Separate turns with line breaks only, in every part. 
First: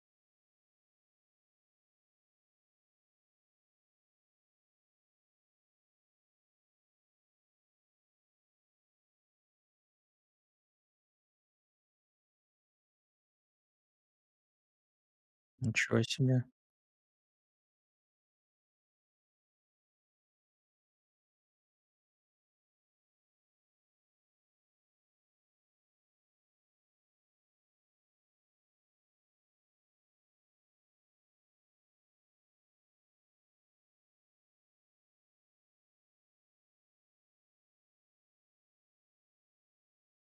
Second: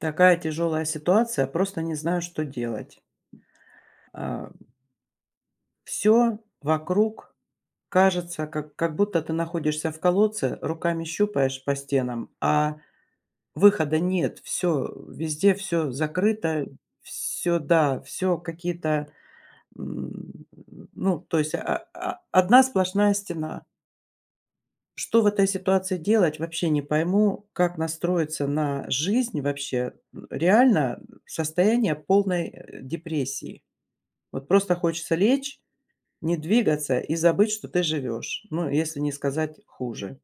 Такая тяжелая ситуация, просто не знаю, что делать. Ам. Всё вокруг кажется, как как будто ты находишься в колодце, руками щупаешь по стенам, а выхода нет. Всё, везде всё
Ничего себе.
закрыто, всё, да, всё какие-то, м, ну, то есть о о одна сплошная стена. Что в этой ситуации делать, вообще не пойму, как настроиться на жизнь, вообще? Реально состояние полной, э, депрессии. Вот просто хочется лечь, не двигаться и забыть, что ты живешь, ну, если не сказать хуже.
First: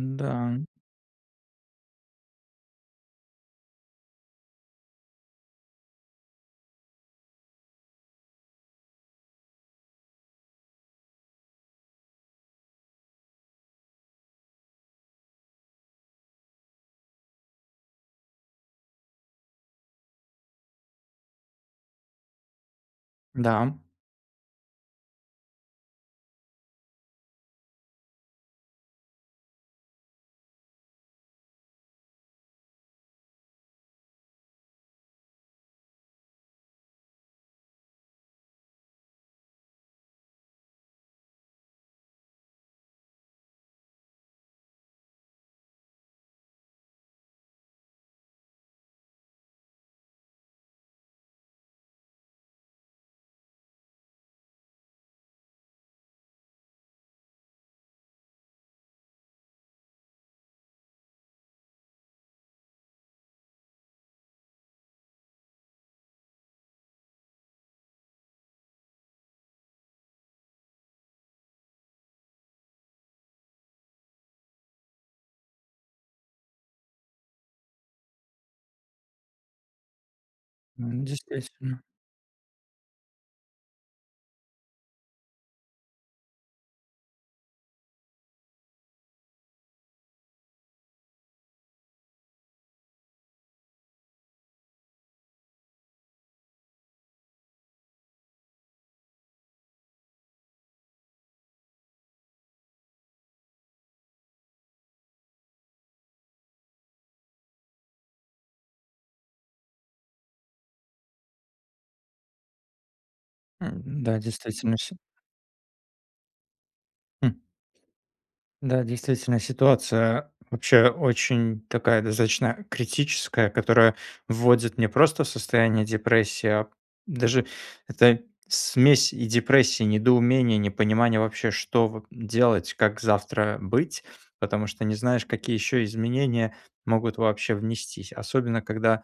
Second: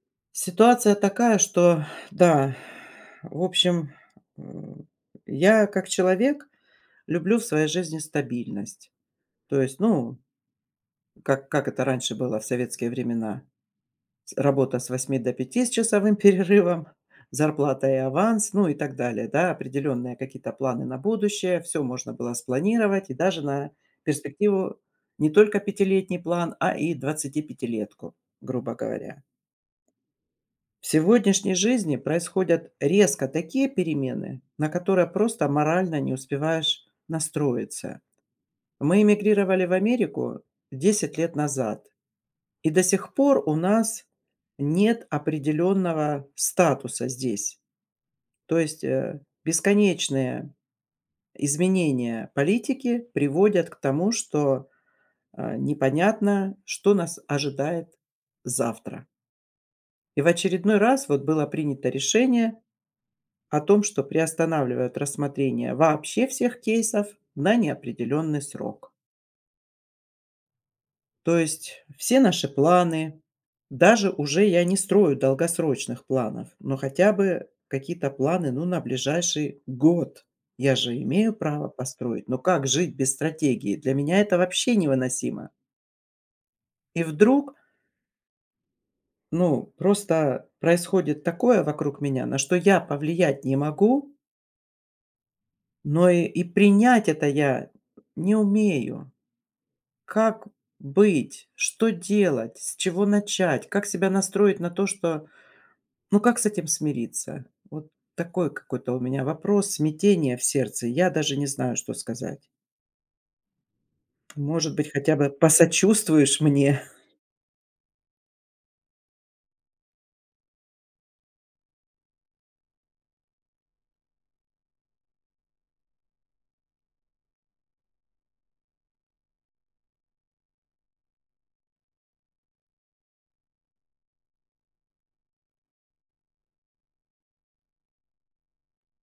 Н-да.
Ситуация такая, что, да, в общем, м, я, как человек, люблю в своей жизни стабильность, то есть, ну, как как это раньше было в советские времена: с работа с 8 до 5 с часовым перерывом, зарплата и аванс, ну и так далее, да. Определенные какие-то планы на будущее, всё можно было спланировать и даже на
Да.
перспективу, не только пятилетний план, а и двадцатипятилетку, грубо говоря. В сегодняшней жизни происходят резко такие перемены, на которые просто морально не успеваешь настроиться. Мы эмигрировали в Америку 10 лет назад, и до сих пор у нас нет определенного статуса здесь, то есть, э, бесконечные изменения политики приводят к тому, что, а, непонятно, что нас ожидает завтра. И в очередной раз вот было принято решение о том, что приостанавливает рассмотрение вообще всех кейсов на неопределенный срок. То есть все наши планы, даже уже я не строю долгосрочных планов, но хотя бы какие-то планы, ну, на ближайший год, я же
М,
имею право
действительно.
построить, но как жить без стратегии? Для меня это вообще невыносимо! И вдруг Ну, просто происходит такое вокруг меня, на что я повлиять не могу но и принять это я не умею. Как быть, что делать, с чего начать, как себя настроить на то, что ну, как с этим смириться? Вот такой какой-то у меня вопрос, смятение в сердце, я даже не знаю, что сказать.
Эм, да,
Может
действительно
быть,
все
хотя бы посочувствуешь мне?
М. Да, действительно ситуация, вообще, очень такая достаточно критическая. Которая вводит не просто в состояние депрессии, а даже- это смесь и депрессии, и недоумения, и непонимания вообще: что в делать, как завтра быть. Потому что не знаешь, какие еще изменения могут вообще внестись. Особенно когда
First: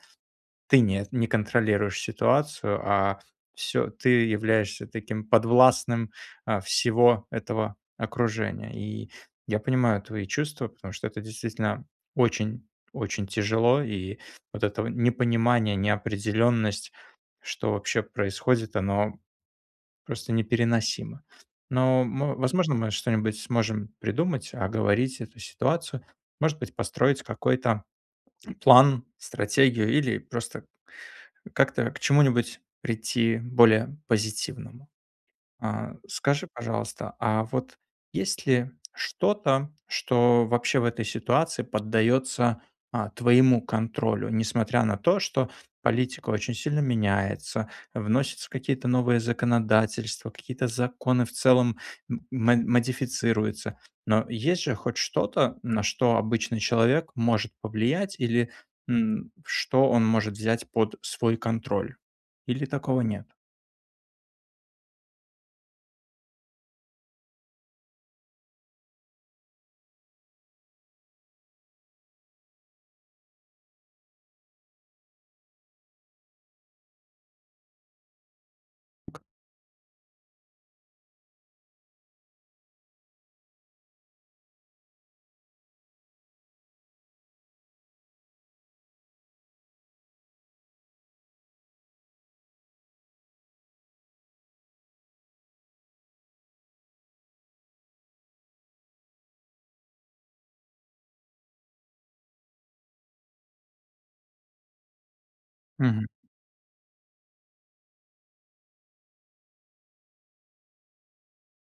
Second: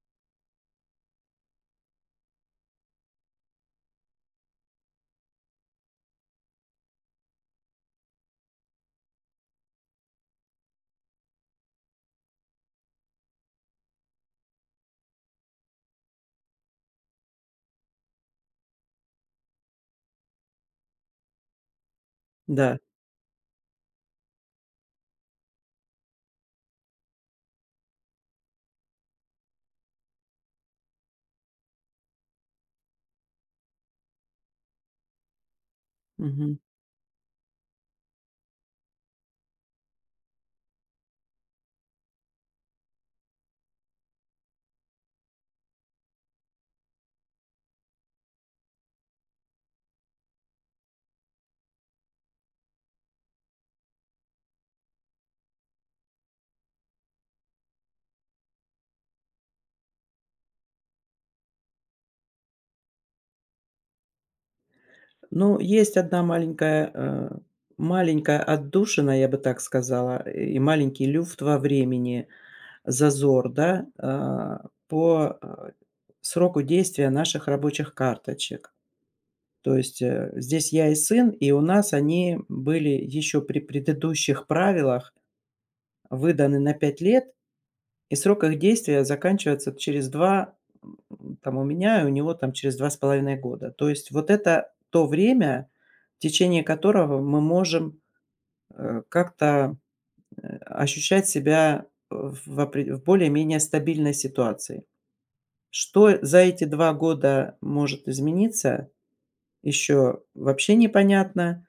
ты не не контролируешь ситуацию, а всё ты являешься таким подвластным, а, всего этого окружения. И я понимаю твои чувства, потому что это действительно очень, очень тяжело, и вот это вот непонимание, неопределенность, что вообще происходит, оно просто непереносимо. Но мы возможно,
Да.
мы что-нибудь сможем придумать. Оговорить эту ситуацию, может быть, построить какой-то план, стратегию или просто как-то к чему-нибудь прийти более позитивному. А скажи,
Мгм.
пожалуйста, а вот есть ли что-то, что вообще в этой ситуации поддается, а, твоему контролю. Несмотря на то, что политика очень сильно меняется, вносятся какие-то новые законодательства, какие-то законы в целом м модифицируются. Но есть же хоть что-то, на что обычный человек может повлиять или, м, что он может взять под свой контроль? Или такого нет?
Ну, есть одна маленькая, э, маленькая отдушина, я бы так сказала, и маленький люфт во времени, зазор, да. А, по, э, сроку, э, действия наших рабочих карточек, то есть здесь я и сын, и у нас они были еще при предыдущих правилах выданы на 5 лет. И срок их действия заканчивается через 2, по-моему, у меня и у него там, через 2,5 года. То есть вот это то время, в течение которого мы можем, э, как-то ощущать себя в опре в более-менее стабильной ситуации.
Мгм.
Что за эти 2 года может измениться, еще вообще непонятно,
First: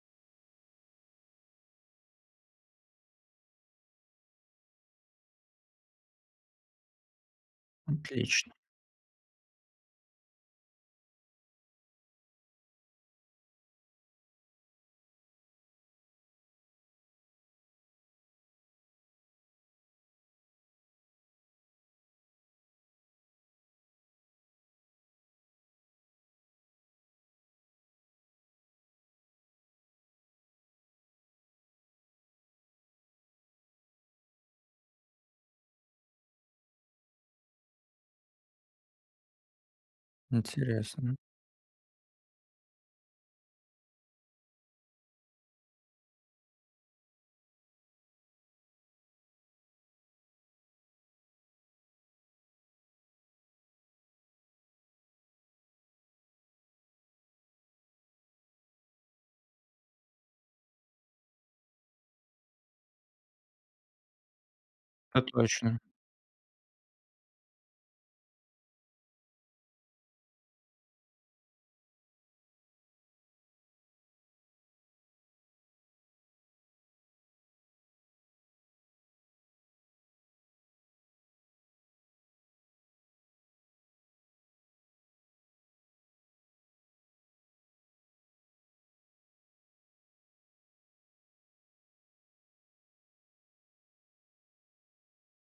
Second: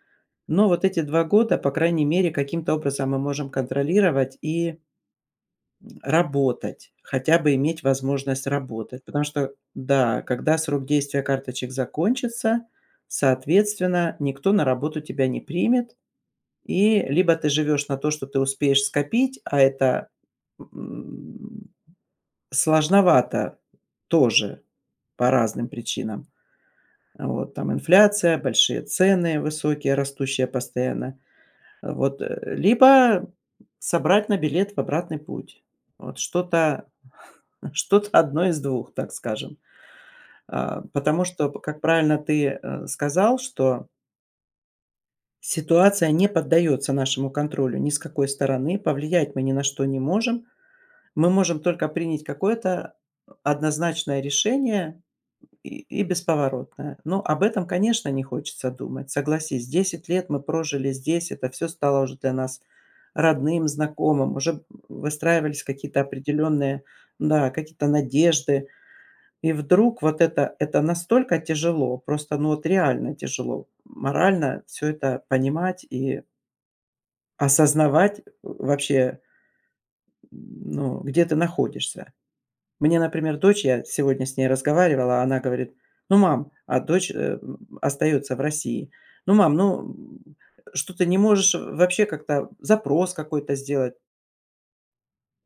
но вот эти 2 года, по крайней мере, каким-то образом мы можем контролировать и работать. Хотя бы иметь возможность
Отлично.
работать, потому что, да, когда срок действия карточек закончится, соответственно, никто на работу тебя не примет. И либо ты живешь на то, что ты успеешь скопить, а это, м, сложновато тоже по разным причинам. Вот там инфляция, большие цены, высокие, растущие постоянно, вот. Либо собрать на билет в обратный путь. Вот что-то что-то одно из двух, так скажем, э,
Интересно.
потому что, как правильно ты сказал, что ситуация не поддается нашему контролю ни с какой стороны, повлиять мы ни на что не можем. Мы можем только принять какое-то однозначное решение и бесповоротное. Но об этом, конечно, не хочется думать, согласись, 10 лет мы прожили здесь, это всё стало уже для нас родным, знакомым, уже
А,
выстраивались
точно.
какие-то определенные, да, какие-то надежды. И вдруг вот это- это настолько тяжело, просто, ну, вот реально тяжело, морально всё это понимать и осознавать вообще м, ну, где ты находишься. Мне, например, дочь, я сегодня с ней разговаривала, она говорит: "Ну, мам...". А дочь, э, м, остается в России: "Ну, мам, ну, м, что ты не можешь вообще как-то запрос какой-то сделать?".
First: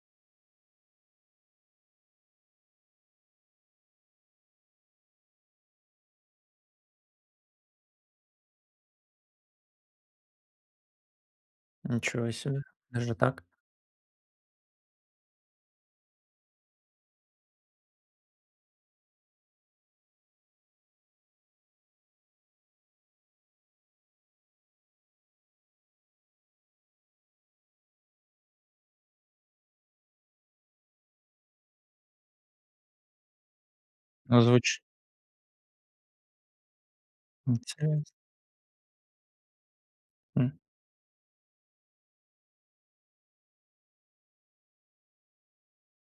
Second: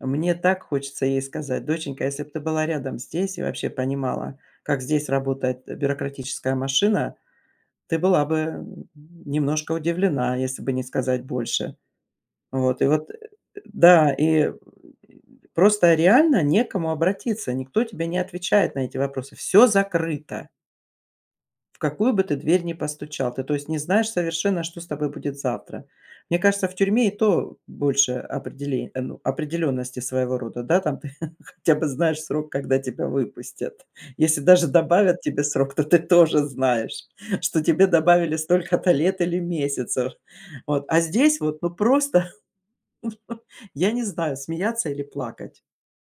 А мне так хочется ей сказать: "Доченька, если бы ты была рядом здесь и вообще понимала, как здесь работает бюрократическая машина, ты была бы немножко удивлена, если бы не сказать больше".
Ничего себе!
Вот и вот
Даже так?
Да, и просто реально не к кому обратиться, никто тебе не отвечает на эти вопросы. Всё закрыто в какую бы ты дверь ни постучал, ты, то есть, не знаешь совершенно, что с тобой будет завтра. Мне кажется, в тюрьме и то больше определе ну, определенности, своего рода, да. Там ты хотя бы знаешь срок, когда тебя выпустят. Если
Но
даже
звуч
добавят тебе срок, то ты тоже знаешь, что тебе
Интересно.
добавили столько-то лет или месяцев.
М.
Вот. А здесь вот, ну, просто, я не знаю, смеяться или плакать.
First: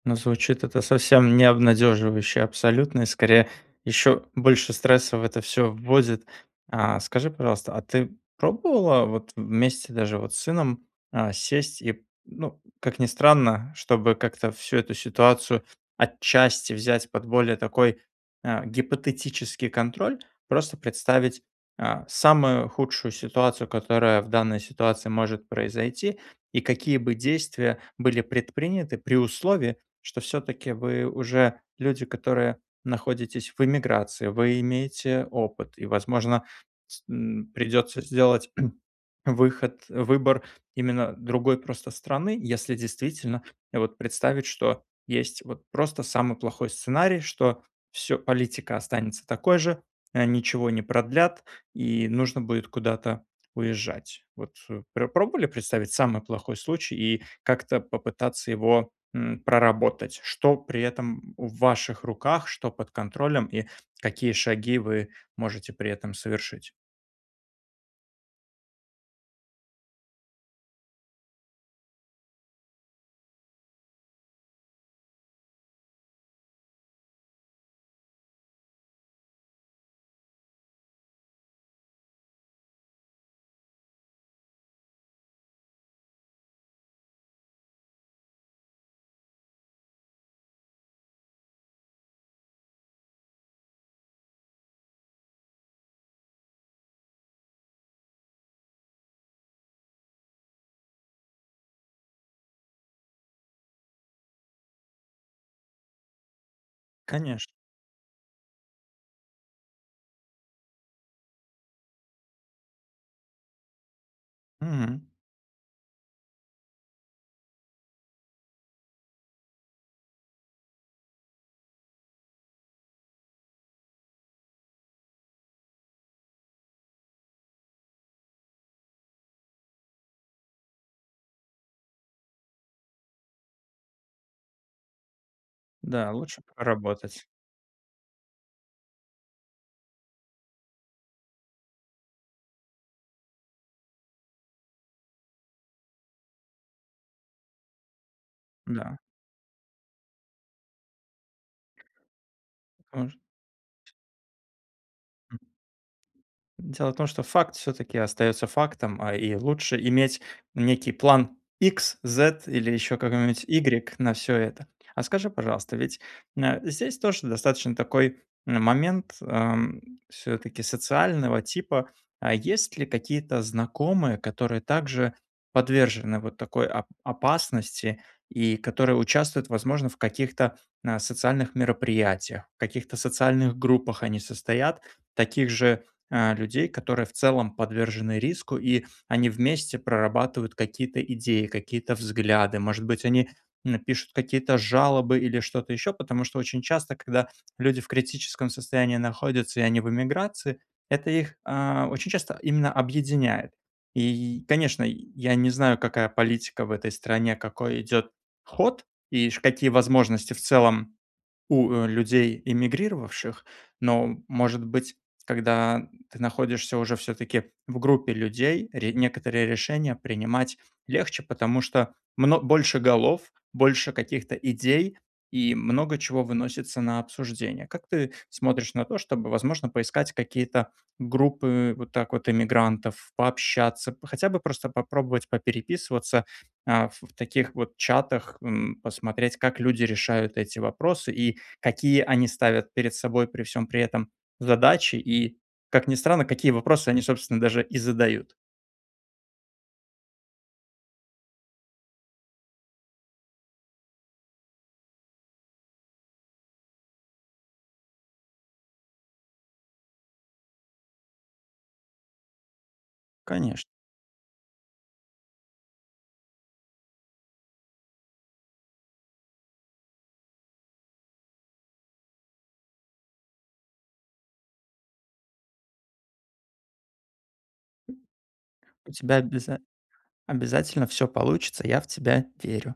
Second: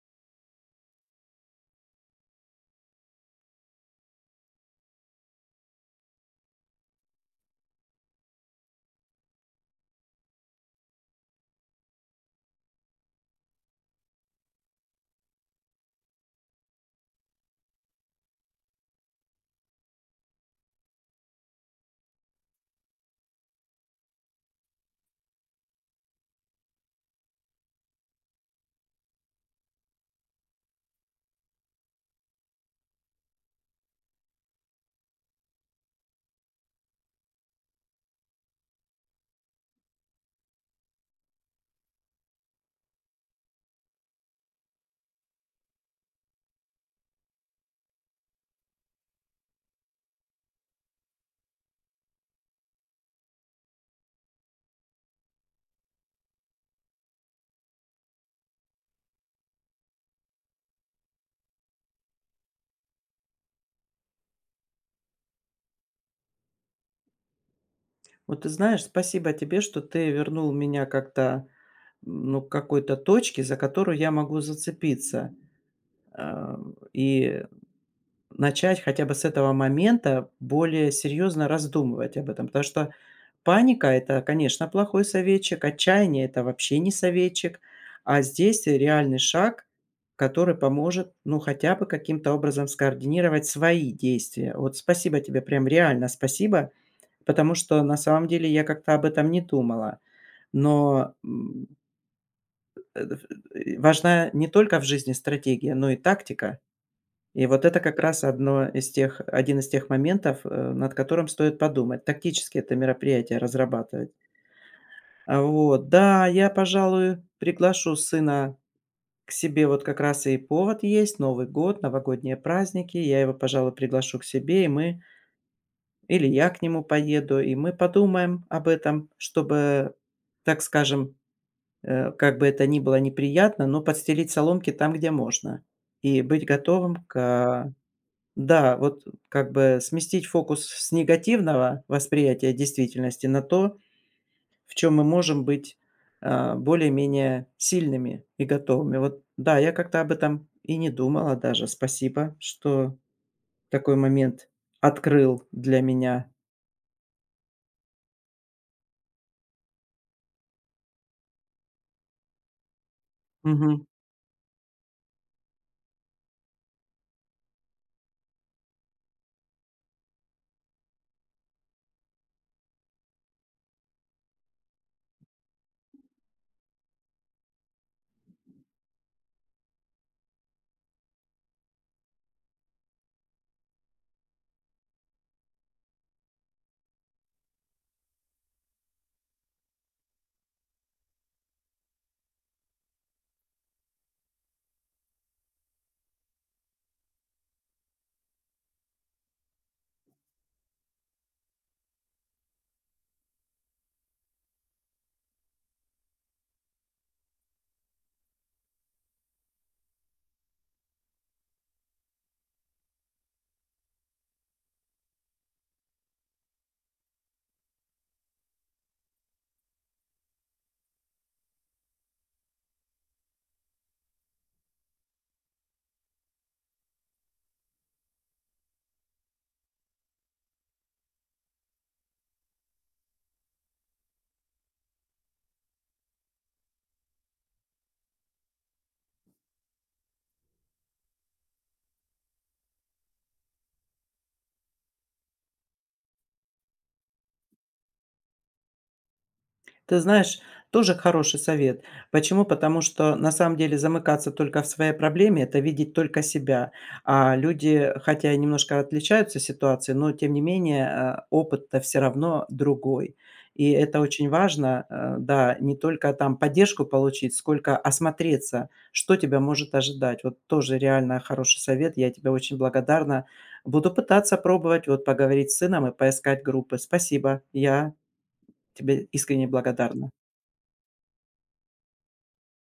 Ну, звучит это совсем не обнадеживающе абсолютно, и скорее еще больше стресса в это всё вводит. А, скажи, пожалуйста, а ты пробовала вот вместе даже вот с сыном, а, сесть и, ну, как ни странно, чтобы как-то всю эту ситуацию отчасти взять под более такой, а, гипотетический контроль. Просто представить, а, самую худшую ситуацию, которая в данной ситуации может произойти. И какие бы действия были предприняты при условии, что всё-таки вы уже люди, которые находитесь в эмиграции, вы имеете опыт, и, возможно, с н придётся сделать выход выбор именно другой просто страны. Если действительно вот представить, что есть вот просто самый плохой сценарий, что всё, политика останется такой же, а, ничего не продлят и нужно будет куда-то уезжать. Вот пр пробовали представить самый плохой случай и как-то попытаться его, м, проработать? Что при этом в ваших руках, что под контролем и какие шаги вы можете при этом совершить?
Вот ты знаешь, спасибо тебе, что ты вернул меня как-то, ну, к какой-то точке, за которую я могу зацепиться, а, и начать хотя бы с этого момента более серьезно раздумывать об этом. Потому что паника- это, конечно, плохой советчик, отчаяние- это вообще не советчик. А здесь реальный шаг, который поможет, ну, хотя бы каким-то образом скоординировать свои действия. Вот спасибо тебе, прям реально спасибо, потому что на самом деле я как-то об этом не думала, но м важна не только в жизни стратегия, но и тактика.
Конечно.
И вот это как раз одно из тех один из тех моментов, э, над которым стоит подумать, тактически это мероприятие разрабатывать.
М.
А, вот. Да, я, пожалуй, приглашу сына к себе .Вот как раз и повод есть- Новый год, новогодние праздники, я его, пожалуй, приглашу к себе, и мы или я к нему поеду, и мы подумаем об этом. Чтобы, так скажем, э, как бы это ни было неприятно, но подстелить соломки там, где можно.
Да,
И
лучше
быть готовым
проработать.
к да, вот как бы сместить фокус с негативного восприятия действительности на то, в чем мы можем быть, а, более-менее сильными и готовыми.
Да.
Вот, да, я как-то об этом и не думала даже. Спасибо, что
Мож
такой момент
М.
открыл для меня.
Дело в том, что факт всё-таки остается фактом, а и лучше иметь некий план икс, зет или еще какой-нибудь
Мгм.
игрек на всё это. А скажи, пожалуйста, ведь на здесь тоже достаточно такой, а, момент, ам, всё-таки социального типа. А есть ли какие-то знакомые, которые также подвержены вот такой опа опасности и которые участвуют, возможно, в каких-то, а, социальных мероприятиях, каких-то социальных группах они состоят, таких же, а, людей, которые в целом подвержены риску. И они вместе прорабатывают какие-то идеи, какие-то взгляды, может быть, они, н пишут какие-то жалобы, или что-то еще. Потому что очень часто, когда люди в критическом состоянии находятся и они в эмиграции, это их, а, очень часто именно объединяет. И, й конечно, я не знаю, какая политика в этой стране, какой идет ход и, ш какие возможности в целом у людей эмигрировавших. Но, может быть, когда ты находишься уже всё-таки в группе людей, ре некоторые решения принимать легче. Потому что мно больше голов, больше каких-то идей и много чего выносится на обсуждение. Как ты смотришь на то, чтобы, возможно, поискать какие-то группы вот так вот эмигрантов, пообщаться, п хотя бы просто попробовать попереписываться, а, в таких вот чатах, м, посмотреть, как люди решают эти вопросы, и какие они ставят перед собой, при всем при этом, задачи. И, как ни странно, какие вопросы они, собственно, даже и задают.
Ты знаешь, тоже хороший совет. Почему? Потому что на самом деле замыкаться только в своей проблеме- это видеть только себя. А люди хотя и немножко отличаются ситуацией, но тем не менее, э, опыт-то всё равно другой.
Конечно.
И это очень важно, а, да, не только там поддержку получить, сколько осмотреться, что тебя может ожидать. Вот тоже реально хороший совет, я тебе очень благодарна. Буду пытаться пробовать вот поговорить с сыном и поискать группы. Спасибо, я
[unintelligible] У
тебе
тебя
искренне
обяза
благодарна!
обязательно всё получится, я в тебя верю!